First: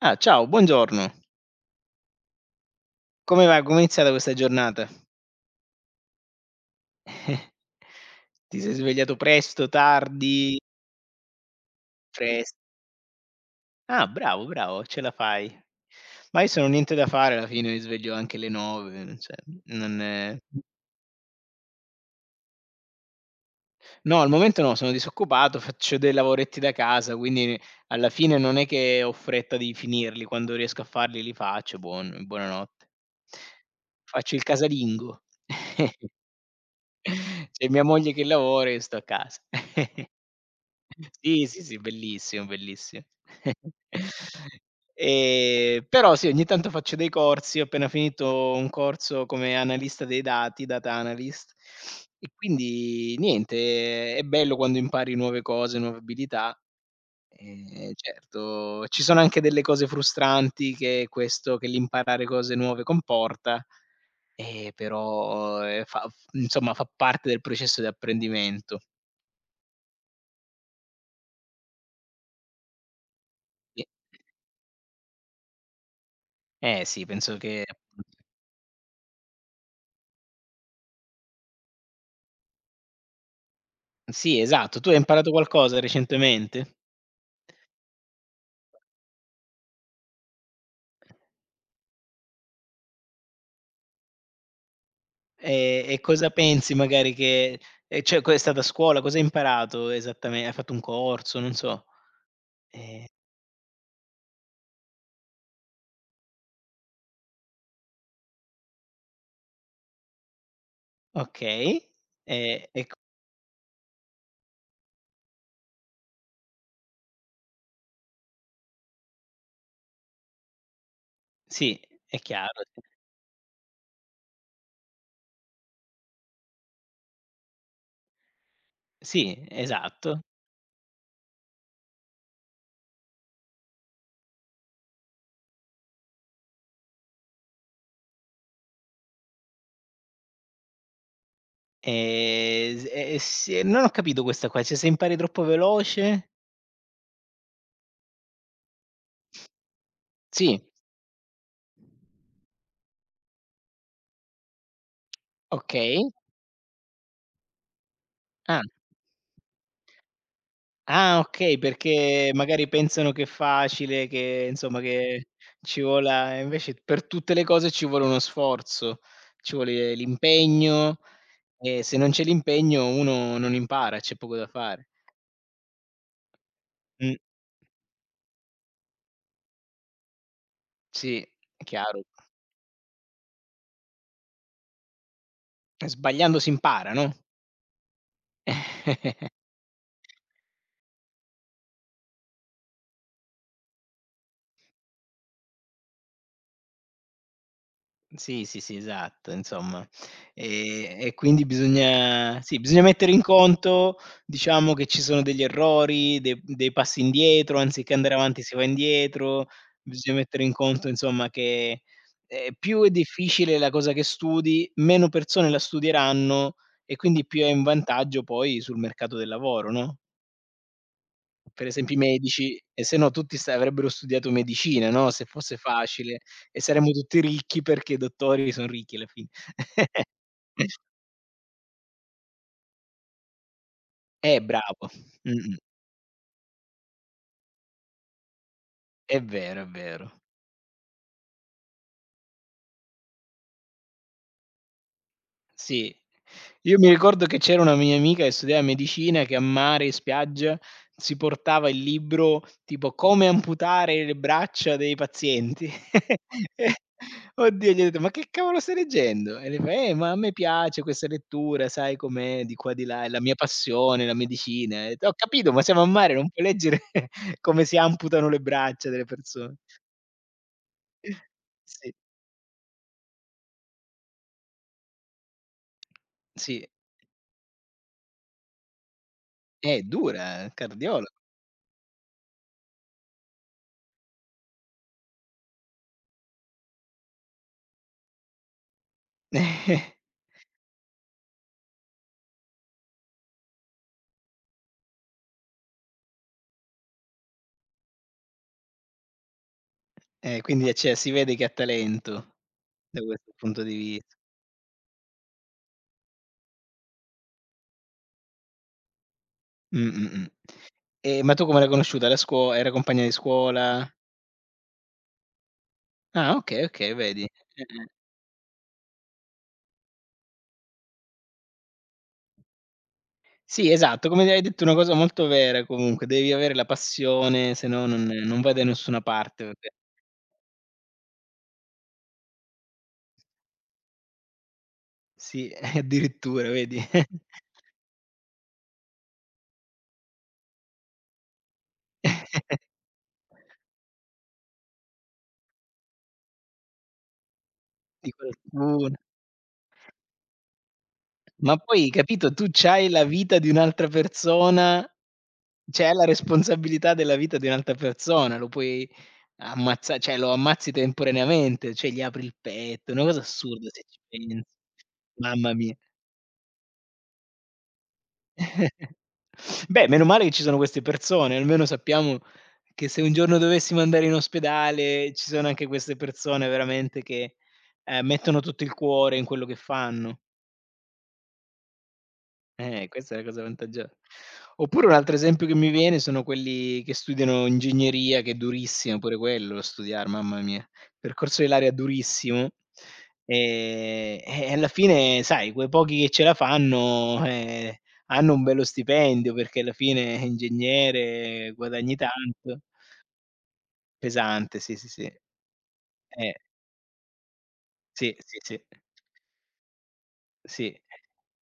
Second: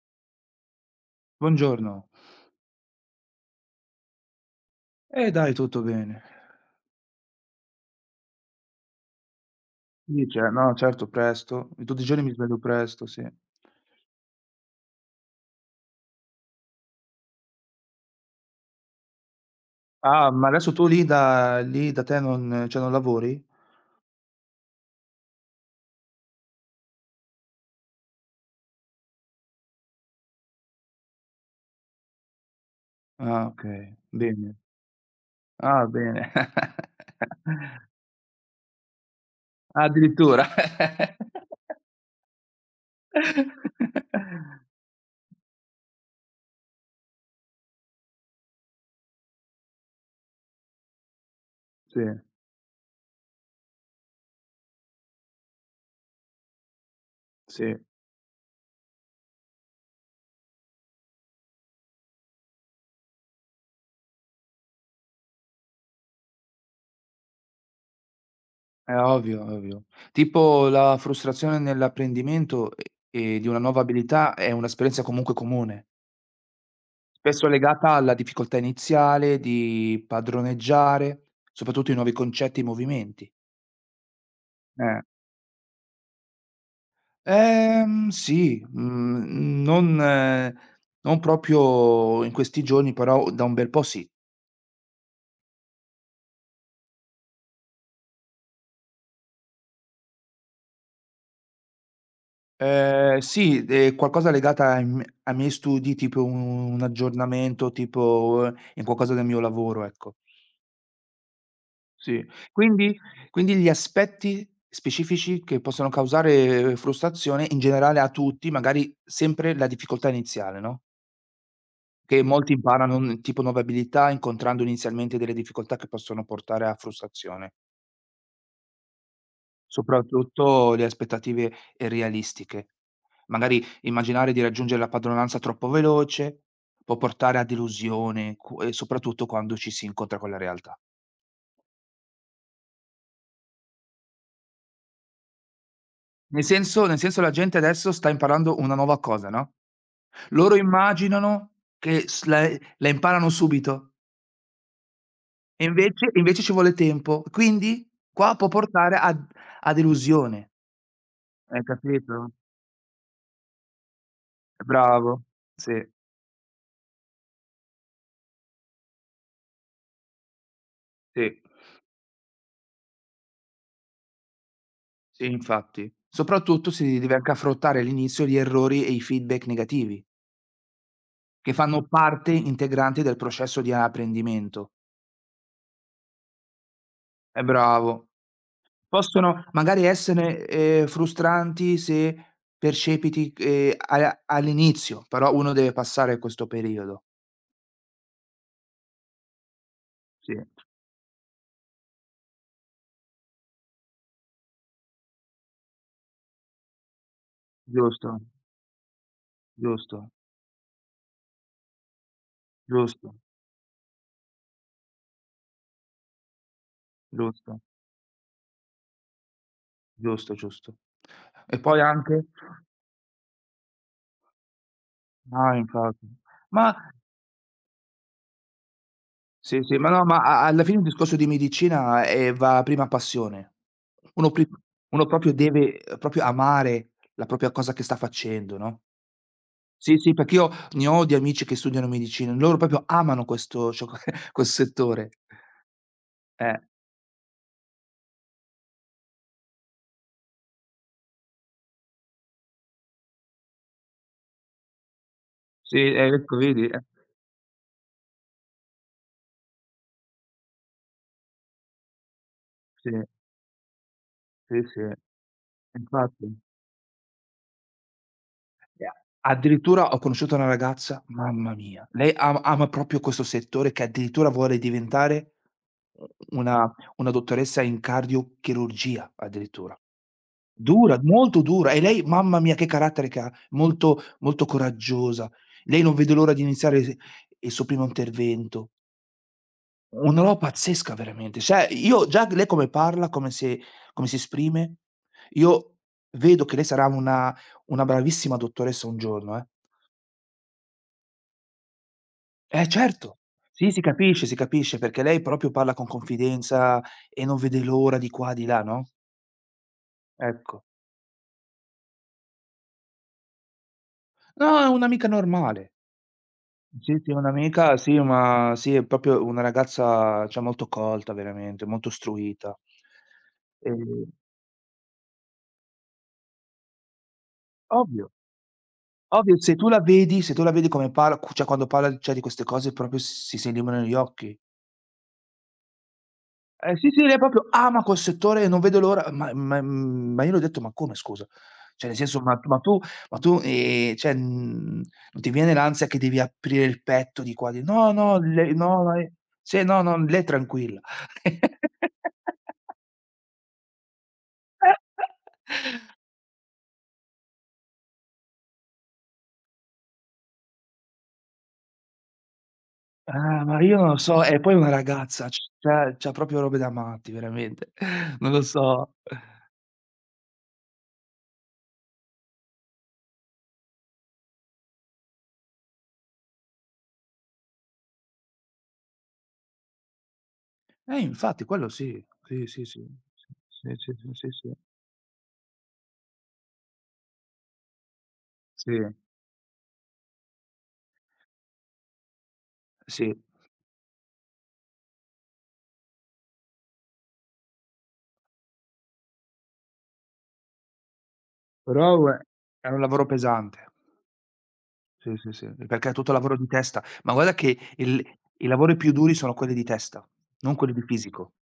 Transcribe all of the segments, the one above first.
Ah, ciao, buongiorno. Buongiorno. Come va? Come è iniziata questa giornata? Dai, tutto bene. Ti sei svegliato presto, Sì, ce tardi? no, certo, presto. Tutti i giorni mi pres sveglio presto, sì. ah, bravo, bravo, ce la fai. Ma io se non ho niente da fare alla fine mi sveglio anche alle 9, cioè, non Ah, è- ma adesso tu lì da te non cioè non lavori? no, al momento no, sono disoccupato, faccio dei lavoretti da casa, quindi alla fine non è che ho fretta di finirli, quando riesco a farli li faccio, buonanotte. Ah, okay, Faccio il bene. casalingo. Ah, bene. C'è mia moglie che lavora e io sto a casa. Ah, addirittura. Sì, sì, sì, bellissimo, bellissimo. Però sì, ogni tanto faccio dei corsi, ho appena finito un corso come analista dei dati, data analyst, Sì, e quindi niente, è bello quando impari nuove cose, nuove abilità. sì, Certo, ci sono anche delle cose frustranti che questo che l'imparare cose nuove comporta, però, fa f insomma fa parte del processo di apprendimento. è ovvio, è ovvio. Tipo la frustrazione nell'apprendimento, di una nuova I abilità è un'esperienza comunque comune. eh sì, penso Spesso che legata alla difficoltà iniziale di padroneggiare, soprattutto i nuovi concetti e movimenti. sì, esatto. Tu hai Eh. imparato qualcosa recentemente? Sì, non non proprio in questi giorni, però da un bel po' sì. E cosa pensi magari che, cioè, co è stata a scuola, cosa hai imparato, esattame hai fatto un corso, non so? Ehm, Sì, qualcosa legata ai m ai miei studi, tipo un aggiornamento, tipo in qualcosa del mio lavoro, ecco. okay. Sì. E co Quindi quindi gli aspetti specifici che possono causare frustrazione in generale a tutti, magari sempre la difficoltà iniziale, no, Sì, è che molti chiaro. imparano, tipo nuove abilità incontrando inizialmente delle difficoltà che possono portare a frustrazione, Sì, esatto. soprattutto le aspettative irrealistiche. Magari immaginare di raggiungere la padronanza troppo veloce può portare a delusione qu e soprattutto quando ci si incontra con la realtà. S e Sì, e non ho capito questa qua, cioè se impari troppo veloce? Nel senso la gente adesso sta imparando una nuova cosa, no? Sì, Loro immaginano che s la la imparano subito e okay. invece ci vuole tempo. Quindi qua può Ah. portare a a delusione. Ah, okay, Hai capito? perché magari pensano che è facile, che insomma Bravo. che Sì, ci vola e invece per tutte le cose ci vuole uno sforzo, ci vuole l'impegno, sì, e se non c'è l'impegno uno non impara, c'è poco da fare. sì, infatti. Soprattutto si deve Mh, anche affrontare all'inizio gli errori e i feedback negativi, sì, che è fanno chiaro. parte integrante del processo di apprendimento. Sbagliando si impara, no? È bravo. Possono magari essere, frustranti se percepiti, a all'inizio, però uno deve passare questo periodo. Sì, sì, sì, esatto, insomma. Sì, E quindi bisogna, sì, bisogna mettere in conto, diciamo, che ci sono degli errori, de dei passi indietro, anziché andare giusto, avanti si va indietro, giusto, bisogna mettere in conto insomma che, più è giusto, difficile la cosa che studi, meno persone la studieranno e quindi più è giusto, un vantaggio poi sul mercato del lavoro, no? giusto, giusto. E Per poi esempio i anche medici, e se no tutti sa avrebbero studiato medicina, no, se no, fosse infatti. facile, e Ma saremmo tutti ricchi perché i dottori son ricchi alla fine. sì, sì, ma no, ma a alla fine il discorso di medicina, va prima passione. Uno Eh, pri bravo, uno proprio mh-mh, deve, proprio amare la propria cosa che sta facendo, no? è vero, è Sì, sì, vero. perché io ne ho di amici che studiano medicina, loro proprio amano questo cioè que quel settore. Sì. Eh, Io mi ricordo che c'era una mia amica che studiava medicina, che a mare, in spiaggia, si portava il libro tipo "Come amputare le braccia dei pazienti". sì, ecco vedi, eh. E oddio, gli ho detto: "Ma che cavolo stai leggendo?" E lei fa: ma a me piace questa lettura, sai com'è, di qua di Sì, là, è la mia passione, la sì, medicina". sì, E ho detto: "Ho capito, ma siamo a mare, non infatti. puoi leggere come si amputano le E braccia a delle persone". addirittura ho conosciuto una ragazza, mamma mia, Sì. lei ama proprio questo settore che addirittura vuole diventare u Sì. Una dottoressa in cardiochirurgia addirittura. È dura, Dura, cardiologo. molto dura e lei mamma mia che carattere che ha, molto molto coraggiosa. Lei non vede l'ora di iniziare s il suo primo intervento. Una roba pazzesca veramente. Cioè io già lei come parla, come si come si esprime, io vedo che lei sarà una bravissima dottoressa un giorno, eh. Quindi cioè si vede che ha talento Eh da certo. questo punto Sì, di vista. Si capisce, perché lei proprio parla con confidenza e non vede l'ora di qua, di là, no, Mh, mh, mh. ecco. E ma tu come l'hai conosciuta? Alla scuo Era compagna di scuola? No, è un'amica normale. Ah, okay, okay, Sì, sì, vedi. un'amica, Eh-eh. sì, ma sì, è proprio una ragazza, cioè molto colta veramente, molto istruita. Sì, esatto, Ehm, come hai detto una cosa molto vera comunque, devi avere la passione, se no non ovvio. non vai da nessuna Ovvio, parte, se tu perché la vedi se tu la vedi come parla cu cioè quando parla, cioè, di queste cose proprio si si illuminano gli occhi. sì, addirittura, Eh vedi. sì, sì, lei proprio ama quel settore e non vede l'ora ma io le ho detto: "Ma come scusa?" Cioè nel senso: ma tu, cioè, non ti viene l'ansia che devi aprire il petto di qua di" "No, Di no, lei no, qualcuno. ma è" sì, no, no, lei è tranquilla. Ma poi, capito, tu c'hai la vita di un'altra persona, cioè hai la responsabilità della vita di un'altra persona, lo puoi ammazza, cioè lo ammazzi temporaneamente, cioè gli apri il petto, una cosa Ah, ma assurda io se non lo ci so, e pensi. poi è una ragazza, c Mamma mia. c'ha proprio robe da matti veramente. Non lo so. Beh, meno male che ci sono queste persone, almeno sappiamo che se un giorno dovessimo andare in ospedale, ci sono anche queste persone veramente che, mettono tutto il cuore in quello che fanno. Infatti quello sì. Sì, sì, sì. Questa è la cosa Sì, vantaggio, sì, sì, sì, sì. oppure un altro esempio che mi viene sono quelli che studiano ingegneria, che è Sì, durissimo pure quello studiar, mamma mia. Percorso dell'area durissimo, sì. E alla fine sai quei pochi che ce la fanno, hanno un bello stipendio perché alla fine è ingegnere, guadagni Però ue tanto. è un lavoro pesante. Pesante, sì, sì, Sì, sì. sì, sì, perché è tutto Eh, lavoro di testa. Ma guarda che il sì, sì, i sì. lavori più duri sono quelli di testa, non quelli Sì. di fisico.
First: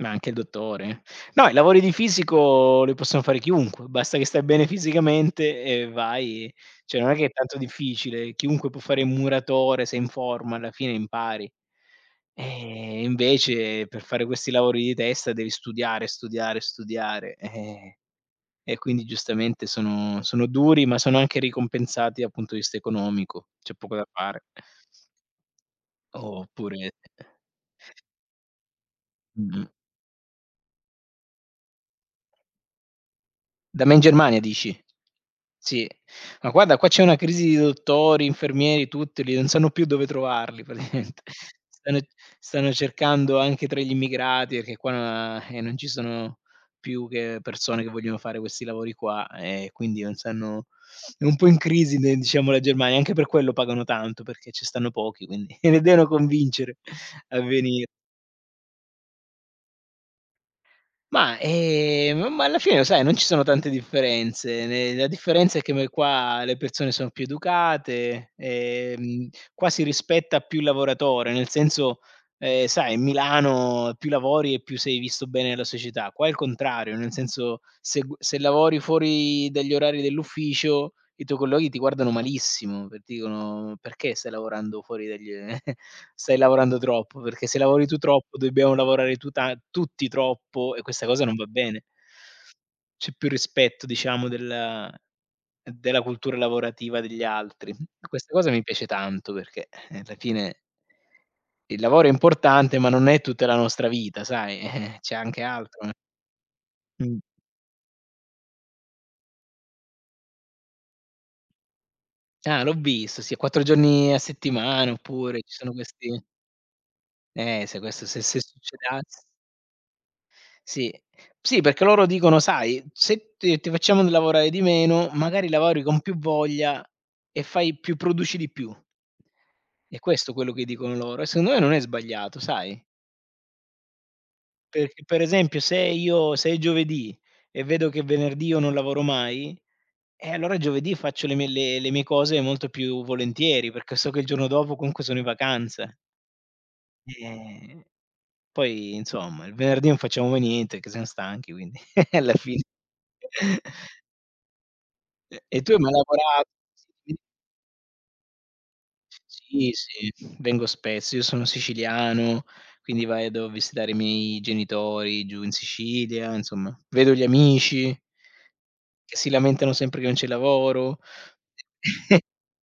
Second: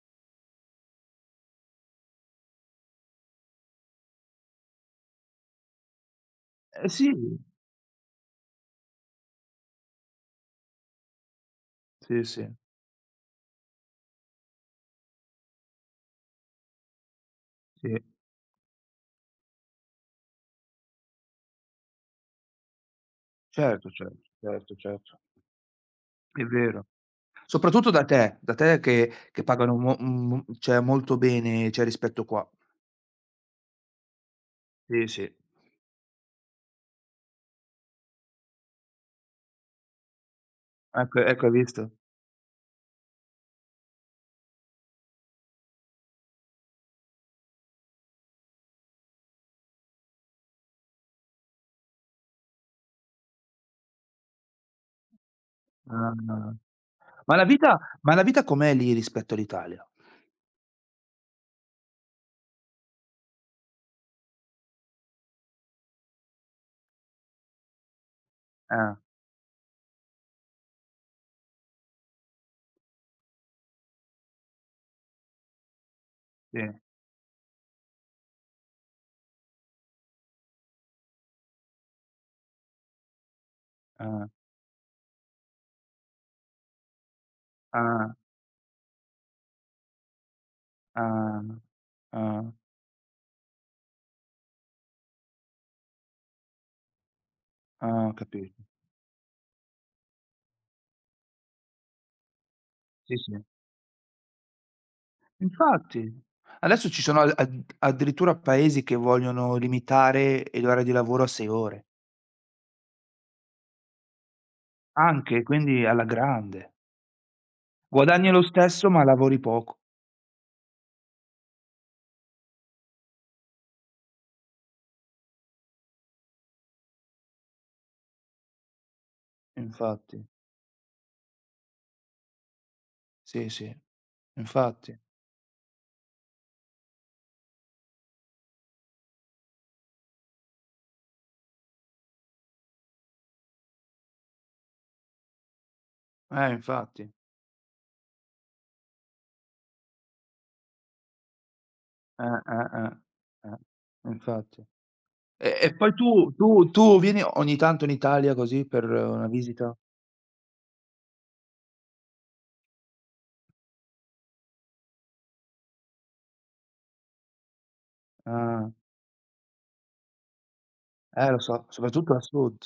Ma anche il dottore. No, i lavori di fisico li possono fare chiunque, basta che stai bene fisicamente e vai Eh cioè sì, non è che è tanto difficile, chiunque può fare il muratore se è in forma, alla fine impari. sì, sì, E invece per fare questi lavori di testa devi studiare, studiare, studiare, sì. e quindi giustamente sono duri, ma sono anche ricompensati dal punto di vista economico, c'è Certo, poco da certo, fare. certo, certo. È vero. Oppure Soprattutto da te che mh-mh. pagano mo cioè molto bene, cioè rispetto qua. Da me in Germania dici? Sì, sì. Sì. Ma guarda, qua c'è una crisi di dottori, infermieri, tutti lì, non sanno più dove trovarli Ecco praticamente. ecco hai visto? Stanno stanno cercando anche tra gli immigrati, perché qua, non ci sono più che persone che vogliono fare questi lavori qua, e quindi non sanno, è un po' in crisi, de diciamo, la Germania, anche per quello pagano tanto, perché ci stanno pochi, quindi li devono Ah. Ah, ah. convincere a veni Ma la vita com'è lì rispetto all'Italia? Ma, alla fine sai non ci sono tante differenze, ne la differenza è che me qua le persone sono più educate, Ah, qua si rispetta più il lavoratore, nel senso, sai in Milano più lavori e più sei visto bene dalla società, qua è il sì, contrario, nel senso se lavori fuori dagli orari dell'ufficio, i tuoi colleghi ti guardano malissimo, per dicono: "Perché ah, stai lavorando fuori dagli stai lavorando troppo, perché se lavori tu ah, troppo dobbiamo lavorare tu ta tutti troppo e questa cosa non ah, va bene." ah, C'è più rispetto, diciamo, della cultura lavorativa degli altri. ah, ho Questa cosa mi capito. piace tanto perché, alla fine il lavoro è importante, ma non Sì, è sì. tutta la nostra vita, sai, c'è anche altro. Infatti. Adesso ci Mh. sono a ad addirittura paesi che vogliono limitare e l'ora di lavoro a 6 ore. Ah, l'ho visto, sì, 4 giorni a settimana, oppure Anche, ci sono quindi alla questi. grande. Se questo se Guadagni se lo stesso, ma succedess, lavori poco. sì. Sì, perché loro dicono: "Sai, se ti facciamo n lavorare di meno, magari lavori con più voglia e fai più produci di più". È Infatti. questo quello che dicono loro e secondo me non è sbagliato, sai? Sì, sì. Infatti. Perché per esempio se io se è giovedì e vedo che venerdì io non lavoro mai, allora giovedì faccio le mie cose molto più volentieri, perché so che il giorno dopo comunque sono in vacanza. Infatti. Eh, poi insomma il venerdì non facevamo niente, che siam stanchi, quindi alla fine Eh. Eh, infatti. E e tu E hai mai poi tu lavorato? tu tu vieni ogni tanto in Italia così per una Sì, visita? sì, vengo spesso. Io sono siciliano, quindi vado a visitare i miei genitori giù in Sicilia, insomma. Vedo gli amici Ah, che si lamentano sempre che non c'è lavoro. Lo so, soprattutto al sud.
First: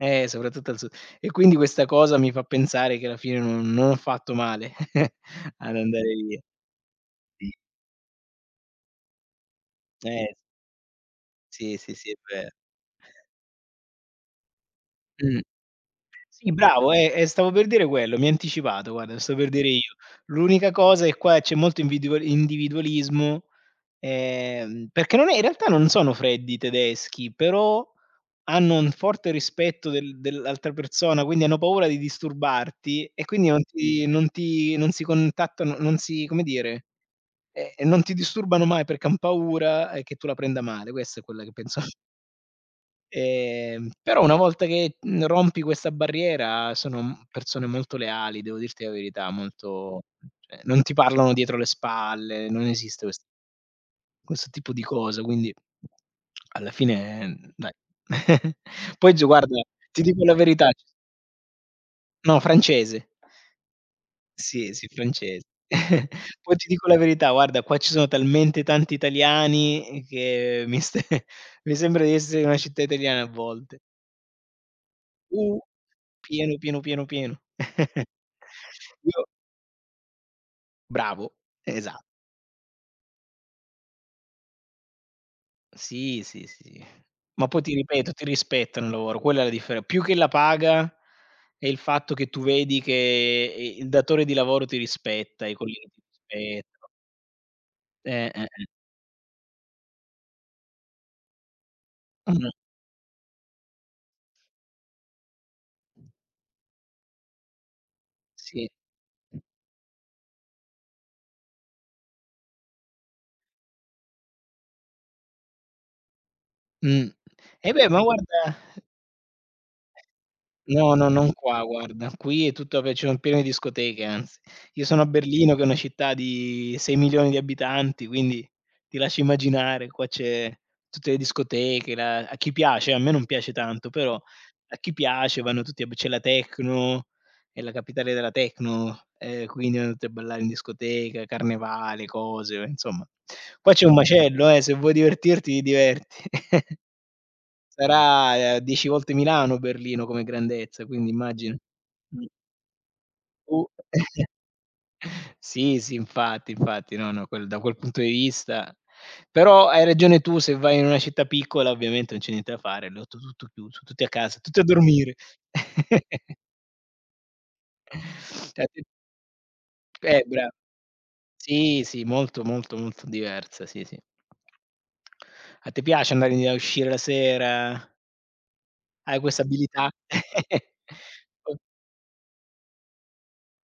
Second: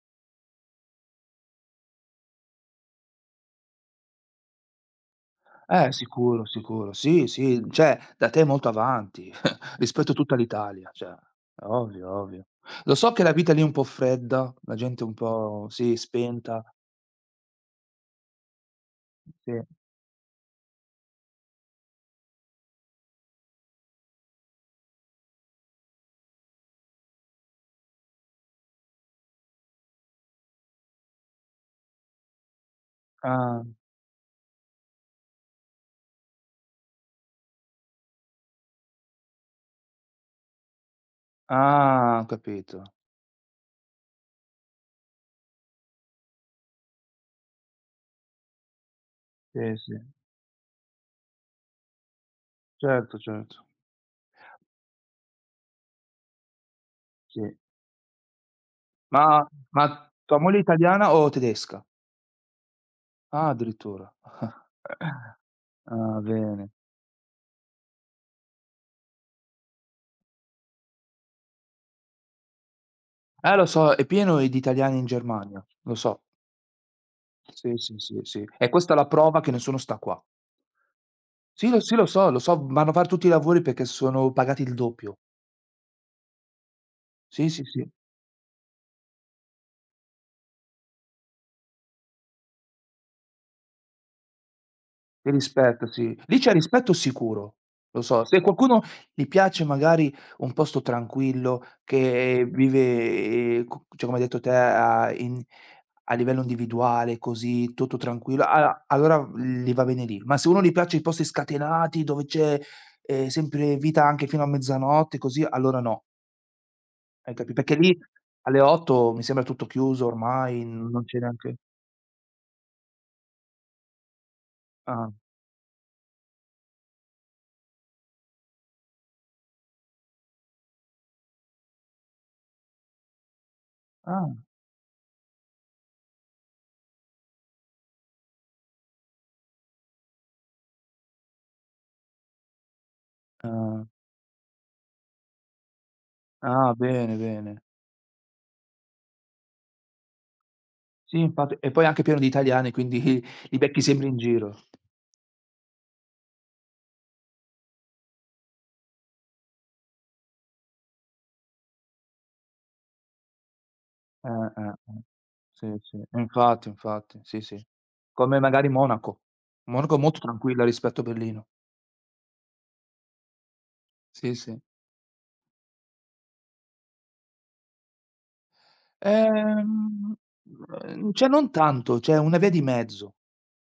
Soprattutto al sud. E quindi questa cosa mi fa pensare che alla fine non ho fatto male ad andare via. Sicuro, sicuro. Sì, Sì. sì, cioè da te è molto avanti rispetto a Eh, tutta l'Italia, cioè sì, sì, ovvio, sì, è ovvio. vero. Lo so che la vita lì è un po' fredda, la gente è un Mh. po' sì, Sì, spenta. bravo, stavo per dire quello, mi hai anticipato, guarda, lo stavo per Sì. dire io. L'unica cosa è qua c'è molto invidio individualismo, perché non è, in realtà non sono freddi i tedeschi, però hanno un forte rispetto del dell'altra persona, quindi hanno paura di disturbarti e quindi Ah, non si contattano, non si come dire, non ti disturbano mai perché han paura, che tu la prenda male, questa è quella che penso. ah, ho capito. Però una volta che, rompi questa barriera sono, persone molto leali, devo dirti la verità, Sì, sì, molto, cioè non ti parlano dietro le spalle, non esiste certo, certo, questo tipo di cosa, quindi alla fine, sì. dai. Poi giù guarda, ti Ma dico la tua moglie è verità, italiana o tedesca? no, francese. Ah, addirittura. Sì, sì, francese. Ah, Poi ti bene. dico la verità, guarda, qua ci sono talmente tanti italiani che mi ste mi sembra di essere in una città italiana a Lo volte. so, è pieno di italiani in Uh, Germania, lo so. pieno, pieno, pieno, pieno. Sì, sì, sì, sì. E questa è la Io prova che nessuno sta qua. bravo, Sì, esa lo so, vanno a far tutti i lavori perché sono pagati il doppio. sì, sì, sì. Ma Sì, poi sì, ti sì. ripeto, ti rispettano il lavoro, quella è la differen più che la paga, è il fatto che tu vedi che i il datore di lavoro ti Di rispetta, i rispetto, colleghi ti sì. Lì c'è rispettano. rispetto sicuro, lo so. Se Eh. qualcuno gli piace magari un posto tranquillo, che Mh. vive, co cioè come hai detto te, a in a livello individuale, così, tutto tranquillo, Sì. a allora gli va bene lì. Ma se uno gli piace i posti scatenati, dove c'è, sempre vita anche fino a mezzanotte, così, allora no, Mh. hai capi E perché beh, lì ma guarda. alle 8 mi sembra tutto chiuso ormai, No, non no, c'è non neanche qua, guarda. Qui è tutto, vabbè, ci sono piene discoteche, anzi. Io sono a ah, Berlino che è una città di 6.000.000 di abitanti, quindi ti lascio immaginare, qua c'è tutte le discoteche, la, a chi piace, a me non piace tanto, però ah, a chi piace vanno tutti a b c'è la techno, è la capitale della techno, quindi vanno tutti a ballare in discoteca, carnevale, cose, insomma. Qua c'è ah, un macello, se vuoi divertirti ti diverti. ah, bene, bene. Sarà, 10 volte Milano Berlino come grandezza, quindi Sì, immagina. infatti e poi è anche pieno Mh, di italiani, quindi u li becchi sempre in giro. sì, sì, infatti, infatti, no, no, quel da quel punto di vista però hai ragione tu, se vai in una città piccola ovviamente non c'è niente da fare, lì è tu tutto chiuso, tutti a casa, tutti a Eh. dormire. Sì, sì, infatti, infatti, sì, sì. Come Cioè magari ti Monaco. Monaco è molto bra tranquilla rispetto a Berlino. sì, sì, molto, molto, molto diversa, sì, sì. Sì, sì. A te piace andare in a uscire la sera? Hai questa abilità? Ehm, cioè non tanto, cioè una via di mezzo.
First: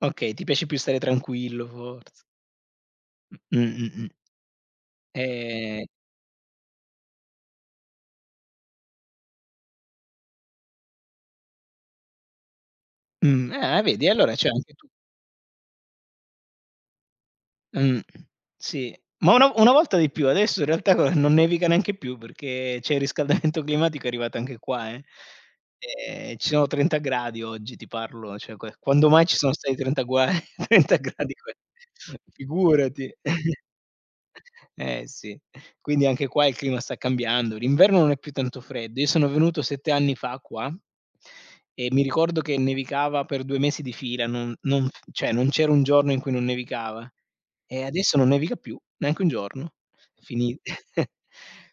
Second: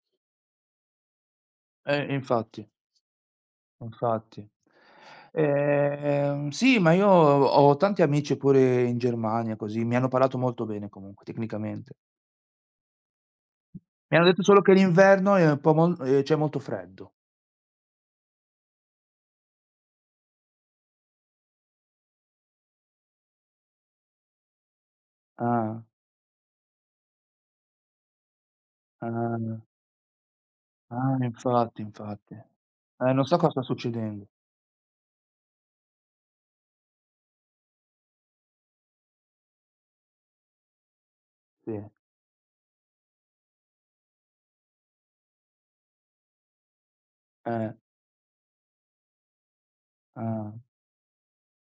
Okay, ti piace più stare tranquillo forse. Infatti, Mh, mh, mh. infatti. Ehm, Sì, ma io ho tanti amici pure in Germania, così, mi hanno parlato molto bene comunque, tecnicamente. Ah, vedi Mi hanno allora detto c'è solo che anche tu, l'inverno è un po' mol c'è molto freddo. mh, sì. Ma una volta di più, adesso in realtà guarda non nevica neanche più perché c'è il riscaldamento climatico, è arrivato anche qua, eh. Ah, Ci sono 30 gradi oggi ti parlo, cioè que quando mai ci sono ah, stati 30 gua 30 ah, gradi qua, infatti, infatti. Figurati. Non so cosa sta succedendo. Eh sì, quindi anche qua il clima sta cambiando. L'inverno non è più tanto freddo. Io sono venuto 7 anni fa qua Sì, e mi ricordo che nevicava per 2 mesi di fila, non non f cioè non c'era un giorno in cui non nevicava eh, e adesso non nevica più, neanche un giorno. ah. Fini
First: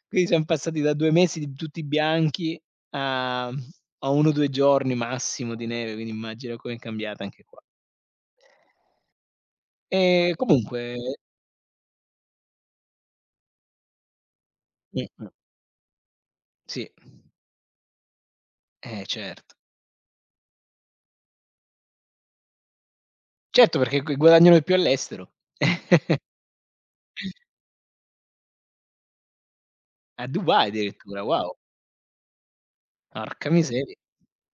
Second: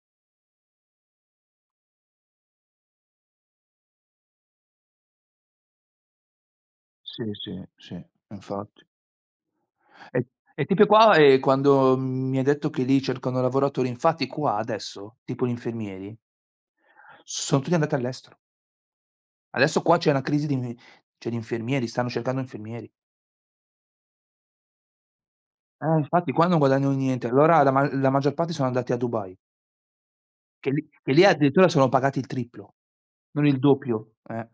quindi siam passati da 2 mesi di tutti bianchi a 1 o 2 giorni massimo di neve, quindi immagina com'è cambiata Sì, anche qua. sì, sì, infatti. E E e comunque tipo qua, quando mi hai detto che lì cercano lavoratori, infatti qua adesso, mh-mh, tipo gli infermieri sì, son tutti andati all'estero. eh, certo. Adesso qua c'è una crisi di inv cioè di infermieri, stanno cercando infermieri. Certo, perché gu guadagnano di più all'estero. Infatti qua non guadagnano niente. Allora la ma la maggior parte sono andati a Dubai, A Dubai che lì che addirittura, lì wow, addirittura sono pagati il triplo, non porca il miseria. doppio, eh.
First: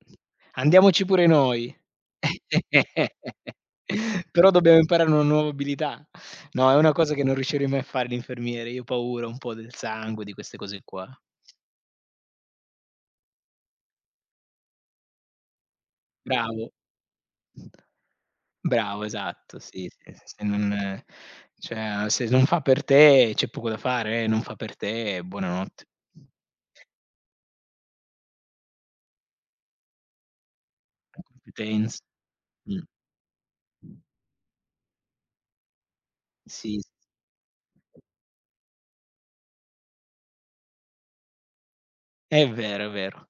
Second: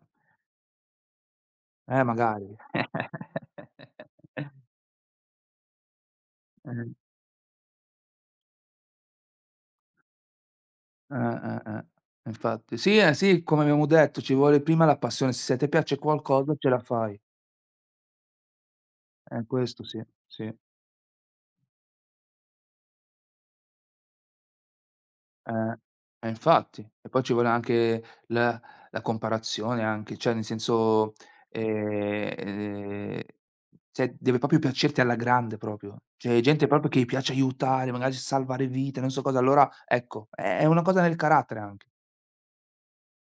Andiamoci pure noi. Magari. Però dobbiamo imparare una nuova abilità. No, è una Eh, cosa che non riuscirei mai a fare l'infermiere, io ho paura un po' del sangue, di queste cose qua. Eh. Infatti. Sì, sì, come abbiamo detto, ci vuole prima la passione. Se a te piace qualcosa ce Bravo. la fai. Bravo, esatto, Questo sì, sì, sì, sì, se sì. non, cioè se non fa per te c'è poco da fare, non fa per te, Eh, buonanotte. Infatti. E poi ci vuole anche la la comparazione anche, cioè nel senso, Competenze. ehm, Mh. ehm, cioè deve proprio piacerti alla grande proprio. C'è gente Sì, s proprio che gli piace aiutare, magari salvare vite, non so cosa. Allora ecco, è una cosa nel carattere anche. è vero, è vero.